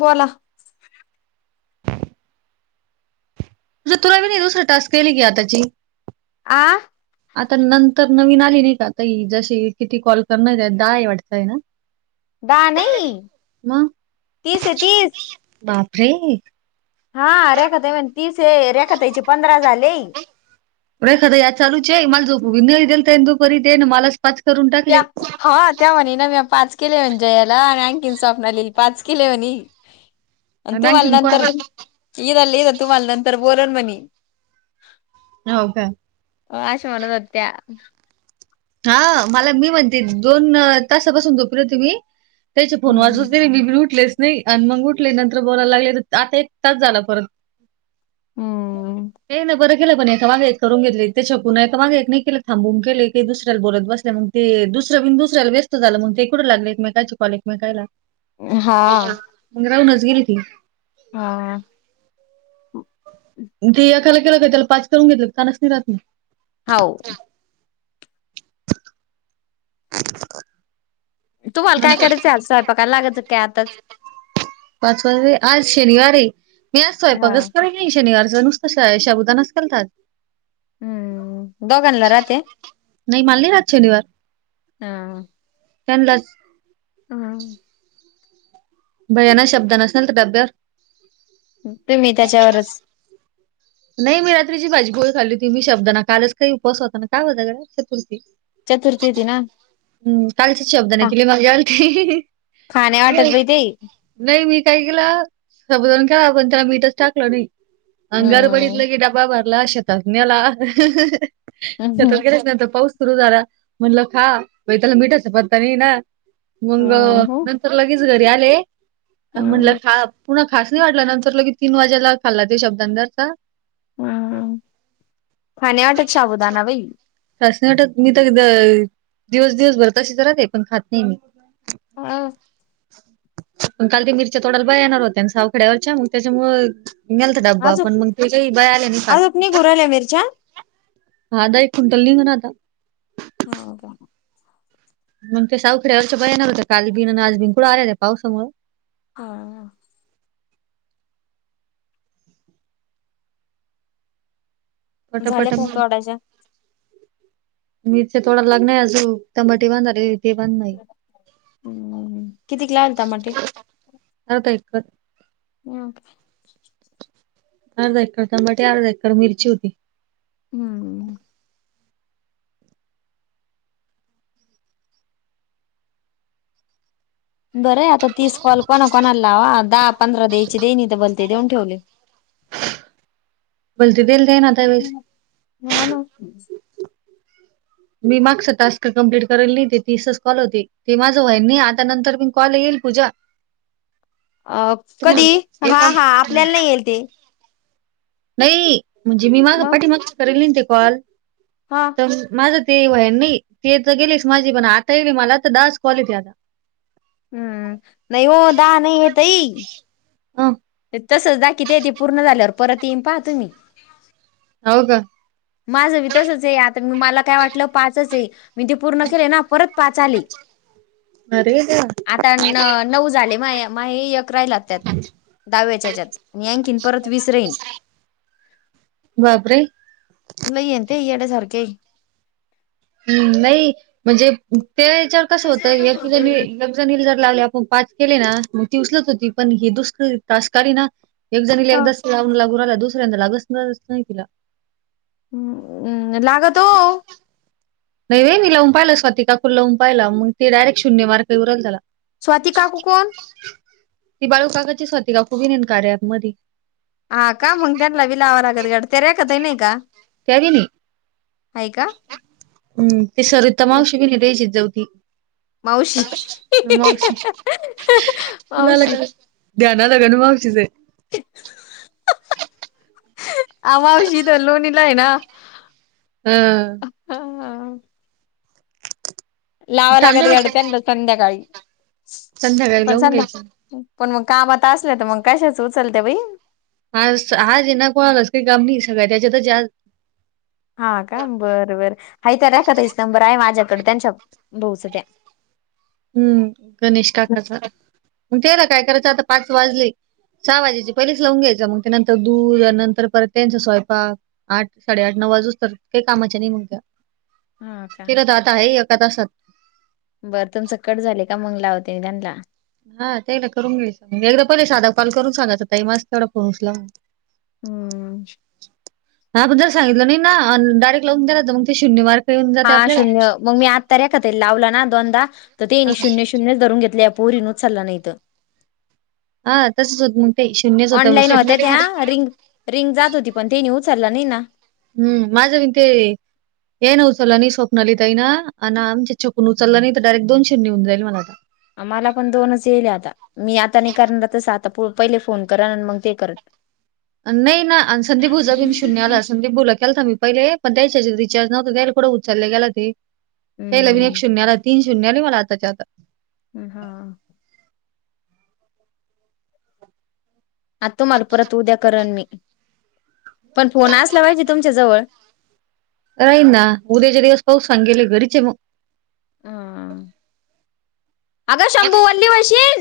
बोला तु तुरावी नाही दुसरं टास्क केली की आताची आ आता नंतर नवीन आली नाही का आता ह जशी किती कॉल करण त्या दय वाटतंय ना. दहा नाही, मग तीस आहे तीस. [unintelligible] हा रेखा ताई म्हणती रेखा ताई चे पंधरा झाले. झोप नाही दिल तेंदुपरी देन मला पाच करून त्या टाकले हा त्या म्हणे ना म्या पाच किले म्हणजे याला आणि आणखीन सपनाली, पाच किले म्हणी आणि आणखीन तुम्हाला कोण नंतर [unintelligible] तुम्हाला नंतर बोरन मणी हो का हो अशा म्हणत होत्या. हा मला मी म्हणते दोन तासापासून झोपली होती मी. त्याचे फोन हम्म वाजूच दे मी बाई उटलेच. नाही आणि मग उठले नंतर, बोलायला लागले आता एक तास झाला परत. हम्म ते ना बरं, [unintelligible] ए माग एक करून घेतली ते कूनय तर माग एक नाही केले थांबून केले. ते दुसऱ्याला बोलत बस मग, ते दुसर बिन दुसऱ्याला व्यस्त झालं मग ते कुठं लागले एकमेकाची कॉललिंग बगायला. हा मग राहूनच गेलं की, हा, [unintelligible] हाव, [inaudible] तुम्हाला काय नंतर करायचं, ये स्वयंपाकायला लागाचच काय आताच. पाच वाजले, आज शनिवार ये. मी आज हा. स्वयंपाकच करायला नाही शनिवारचं. कशात शबुदानच केलाता. हम्म दोघांला राहते. नाही मल नाही राहत शनिवार. हा. त्यांनलाच. हम. भया ना शब्द नसणार तर डब्यावर तुम्ही त्याच्यावरच नाही मी रात्रीची भाजी पोळी खाल्ली होती. मी शाबुदाणा कालच काही उपास होताना काय होता चतुर्थी चतुर्थी होती ना. हम् कालचच शब्दांना न हा केली माझ्या आलती. खाण्या वाटत बाई ते नाही मी काय केलं, साबुदाणा केला पण त्याला मीठच टाकलं नाही, अन गडबडीत हम्म लगे डबा भर ला शेतात न्याला हम्म शेतात गेलाच्या नंतर पाऊस सुरु झालं म्हणलं खा, बाई त्याला मिठाचा पत्ता नाही ना. मग हम्म नंतर लगेच घरी आले. म्हटलं हम्म खा, पुन्हा खास नाही वाटला नंतर लगी तीन वाजेला खाल्ला ते शब्दांना [unintelligible] हम्म खाण्या वाटत साबुदाणा बाई. अस नाही वाटत, मी तर दिवस दिवसभर तशीच राहते पण खात नाही मी हां पण काल ते मिरच्या तोडायला बाई येणार होत्या, सावखड्यावरच्या मग त्याच्यामु नेलता डब्बा अजूक पण मग ते काही बाय आले नाही. अजूक निघू राहिल्या मिरच्या [unintelligible] ह का, मग ते सावखेड्या वरचा बाया येणार होते. काल बिन आणि आज बिन कुठं आले आहे पावसामुळं हा, झाल्या का मग तोडायच्या, मी ते थोडं लग्न आहे अजून त्या मटी बांधाले. ते बांधणार कितीक लागले टमाटे, लावतय खत, हम्, अर्धा एकर टमाटे, अर्धा एकर मिरची होती. हम्म. बरेय आता तीस कॉल कोणा कोणाला लावा. दहा पंधरा द्यायची देणी तर बलते देऊन ठेवले. हा ना [unintelligible] मी मागचं टास्क कम्प्लीट करेल नाही ते तीसच कॉल होते ते माझं वयना आता नंतर मी कॉल येल. पूजा अ कधी तुम्ही हा एका हा आपल्याला नाही येईल ते नाही म्हणजे मी माग मग पाठीमागचं करेल ते कॉल हा तर माझ. ते होईल नाही, ते तर गेलेच माझी पण आता येईलं मला तर दहा कॉल आता. हम्म, नाही हो दहा नाही ताई. अं तसंच दाखित्या ते य ते पूर्ण झाल्यावर परत येईन पहा तुम्ही. हो का. माझ बी तसेंच ये आता मला काय वाटलं पाचचं आहे. मी ते पूर्ण केले ना परत पाच आले. अरे देवा आता नऊ झाले म्हे एक राहिला राहिला त्यात. दहाव्याच्याच्यात मी आणखीन परत वीस राहील. बापरे. लई यात याड्या सारखे. हम्म नाही म्हणजे त्या याच्यावर कसं होतं एक जाणीला. लागले आपण पाच केले ना, म ती उचलत होती पण हे दुसरी तास काडीना ना. एक जणीला एकदा लागू लागला दुसऱ्यांदा लागणारच नाही तिला. हम्म् लागतो नाही व मी लावून पाहिलं स्वाती काकूला लावून पाहिला मग ते डायरेक्ट शून्य मार्के येऊ राहिल त्याला. स्वाती काकू कोण? ती बाळू काकाचीच स्वाती काकू गेली ना कार्या ऍप मदी. हा का मग त्यांना बी लावा लागलं गड ते रेखाताई नाही का? त्या बी नाही. आहे का. हम् ते सरिता मावशी त्याची जाऊ ती. मावशी तुला आले मावशी का. राधा मावशी चं. आ मावशी त लोणी ना ये ना. हम् लाव थांब लागत हं गड्या बेटा, त्यानला संध्याकाळी. संध्याकाळी पण लावून संध्या घ्यायची. पण मग काम आता असले तर मग कशाच उचलते बाई. आज कोणाला चं काम नाहीये सगळे त्याचंतच ये आज. हा का बरं बरं हाय त्या रेखाताई आहेच नंबर आहे माझ्याकडे त्यांच्या भाऊ च त्या हम्म गणेश काकाचा ते ना काय करायचं आता पाच वाजले सहा वाजेचे पहिलीच लावून घ्यायचं मग त्यानंतर दूध नंतर परत त्यांच स्वयंपाक आठ साडेआठ न. वाजच तर काही कामाच्या नाही मग त्या हा आता का केल तं आहे एका तासात. बरं तुमचं कट झाले का मग लावते मी त्यांना. हा त्याला. करून घ्यायचं एकदा साधा कॉल करून सांगायचं माझा तेवढा फोन उचला हम्म हा पण जर सांगितलं नाही ना डायेक्ट लावून दिला मग ते शून्य मार्क येऊन जाते हा आपल्याला. शून्य मग मी आत् रेखा ताईला लावला ना दोनदा तर ते हा नाही शून्य शून्यच धरून घेतले. पोरींनो चल नाही इत [inaudible] तसंच होत मग ते शून्यच होतं मग ऑनलाईन स्वप्न होत्या ते त्या रिंग रिंग जात होती पण त्यांनी उचलला. नाही ना. हम्म माझ वि ते हे ना उचललं नाही स्वप्नाली ताई ना ना आमच्या छकु उचललं नाही तर डायरेक्ट दोन शून्य होऊन जाईल मला आता मला पण दोनच येईल आता मी आता नाही करणार तसं आता पहिले फोन करा आणि मग ते करत. नाही ना संदीप भाऊ ला. शून्य आला संदीप बोला के होता मी पहिले पण त्याच्या रिचार्ज नव्हता त्याला उचलले गेला ते. त्यांना एक हम्म शून्याला तीन शून्या आले आताच्या आता. ् हा [inaudible] आता तुम्हाला परत उद्या करण मी. पण फोन असला पाहिजे तुमच्या जवळ. राही ना उद्याचे दिवस पाहू सांगेले घरीचे आहे मग हम [inaudible] अग शंभू वल्ली वशील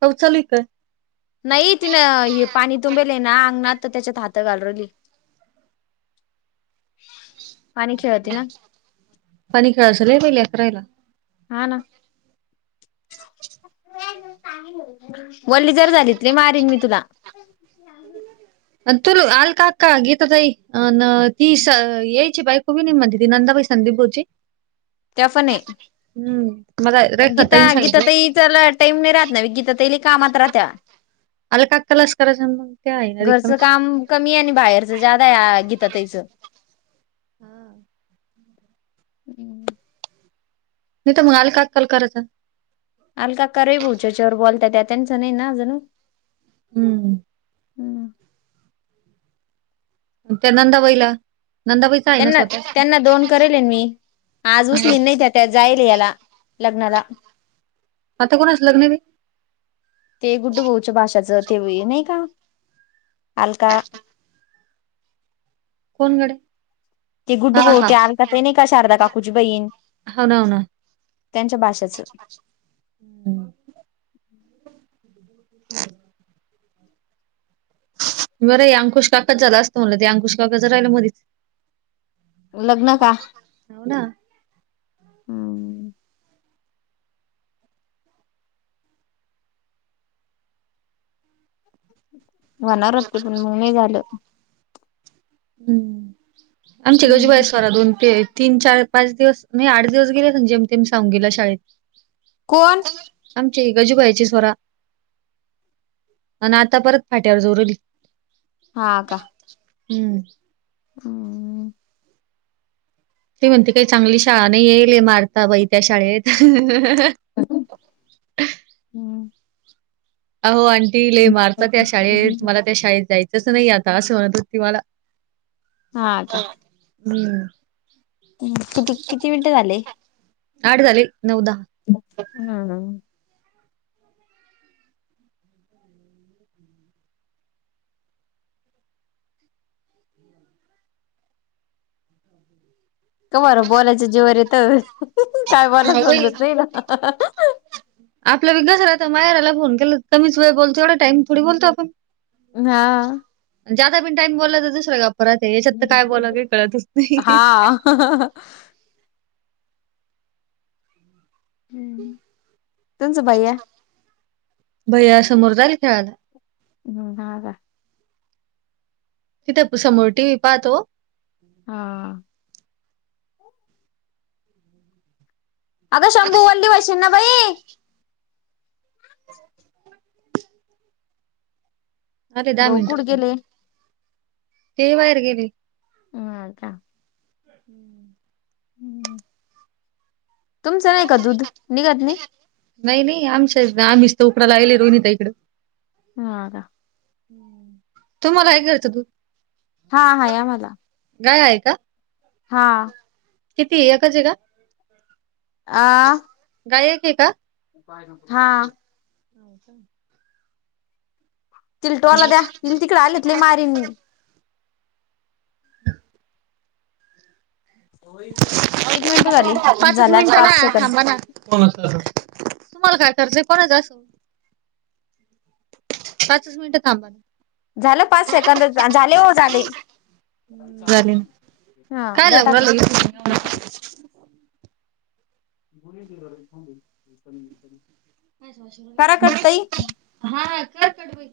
पाऊस चालू आहे काय [inaudible] नाही तिन हे पाणी तुबेले ना अंगणात त्याच्यात हात घालरवली [inaudible] खेळती ना [inaudible] पाणी खेळचलय पहिले अतरायला हा ना [inaudible] वल्ली जर झालीतली मारन मी तुला [inaudible] तु आल काका घेतातई अ ती यायची बाई खूबी नाही म्हणते ती नंदा बै संथडीपोचीी त्या फने [inaudible] हम्म मला [inaudible] पण रेखा गीता ताईन सांगितलं गीताातही त्याला टाईम नाही राहत ना गीतातईली कामात्रह त्या आलं काकालाच करायचं आणि मग ते आहे [inaudible] ना रिकाम घरचं काम कमी आहे आणि बाहेरच जादा आहे घीता त्याचं [inaudible] हा [inaudible] हम्म नाही तर मग आले का कल करायचं. [inaudible] अलका करही भाोच्याच्यावर बोलता त्या त्यांच नाही ना जणू [inaudible] हम्म [inaudible] हम्म [inaudible] त्यानंदा वईला [inaudible] त्यांना त्यांना दोन करेले मी [inaudible] आज हा. उचलीन नाही त्या त्या जाईल याला लग्नला [inaudible] आता कोणाच लग्न ब [inaudible] ते गुड बहच्या भाषाचं तेव नाही का [inaudible] अलका [inaudible] कोण गडे ते गुड हा हा बोते अ कात नाही का शारदा काकूची बहीण हो ना हो ना [inaudible] [inaudible] त्यांच्या भाषेचं [inaudible] हम् [inaudible] बरं अंकुश काका झाला असतो मला ते अंकुश काकाच राहिलं मधच [inaudible] लग्न का ना हम् [inaudible] वनवर होते पण मग नाही झालं [inaudible] [inaudible] हम्म आमचे गजुबाई हम्म. स्वरा दोन तेे तीन चार पाच दिवस म्हणजे आठ दिवस गेले म्हजे ते सांगून गेला शाळेत [inaudible] कोण [inaudible] आमची गजूबायाची स्वरा आणि आता परत फाट्यावर जोरवली [inaudible] हा का [inaudible] हम्म [inaudible] हम्म [inaudible] [inaudible] ती म्हणते काही चांगली शाळा नाही येईल मारता बाई त्या शाळेत ह [inaudible] हम्म. अहो आंटी ले मारता त्या शाळेत मला त्या शाळेत जायचं जस नाही आता असे म्ह त तिवाला [inaudible] हा आ का [inaudible] हम्म [inaudible] किती किती मिनिटे झाले [inaudible] आठ झाले नऊ दहा [inaudible] हम्म का बरं बोलायच जेवर येत काय बोलायला हा बाई समजत नाही ना [inaudible] आपल्या विगसरा मायाराला फोन के कमीच वेळ बोलतोवढे टाईम थोडी बोलतो आपण हा [inaudible] जदा बी टाई बोललो दुसरा परत याच्यात त काय बोला कळतच नाही हा हा. हम्म तुमचं भैया भैया समोर जाल खेळायला हम् हग तिथे समोर टीव्ही पाहातो हा आगं शंभूवल्ली वशीना बाई अ ते दहा भाऊ मिनट कुठं हो गेले ते बाहेर गेले हम आ का हम्म तुमचं नाही का दूध निघत नाही नाही नाही आमच्या आम्हीच तर उकडा लाहिले रोहिनता इकडं ह आ का तू मला काय करतं तू हा हा या मला गाय आहे का हा किती एकच आहे का आ गायक आहे का हा हो का तिल टोला द्या तील तिकडे आलेतर लय मारीन किती मिनिटं झाली पाचच झाल्यात मिनटं पाच ना सेकंद थांबा ना तुम्हाला काय करायचं कोणच असो पाचच मिनिटं थांबाना झालं पाच सेकंद झाले हो झाले झाले ना हा काय द्या लागू टाकून राहिलं. घुली अच हा का कटवा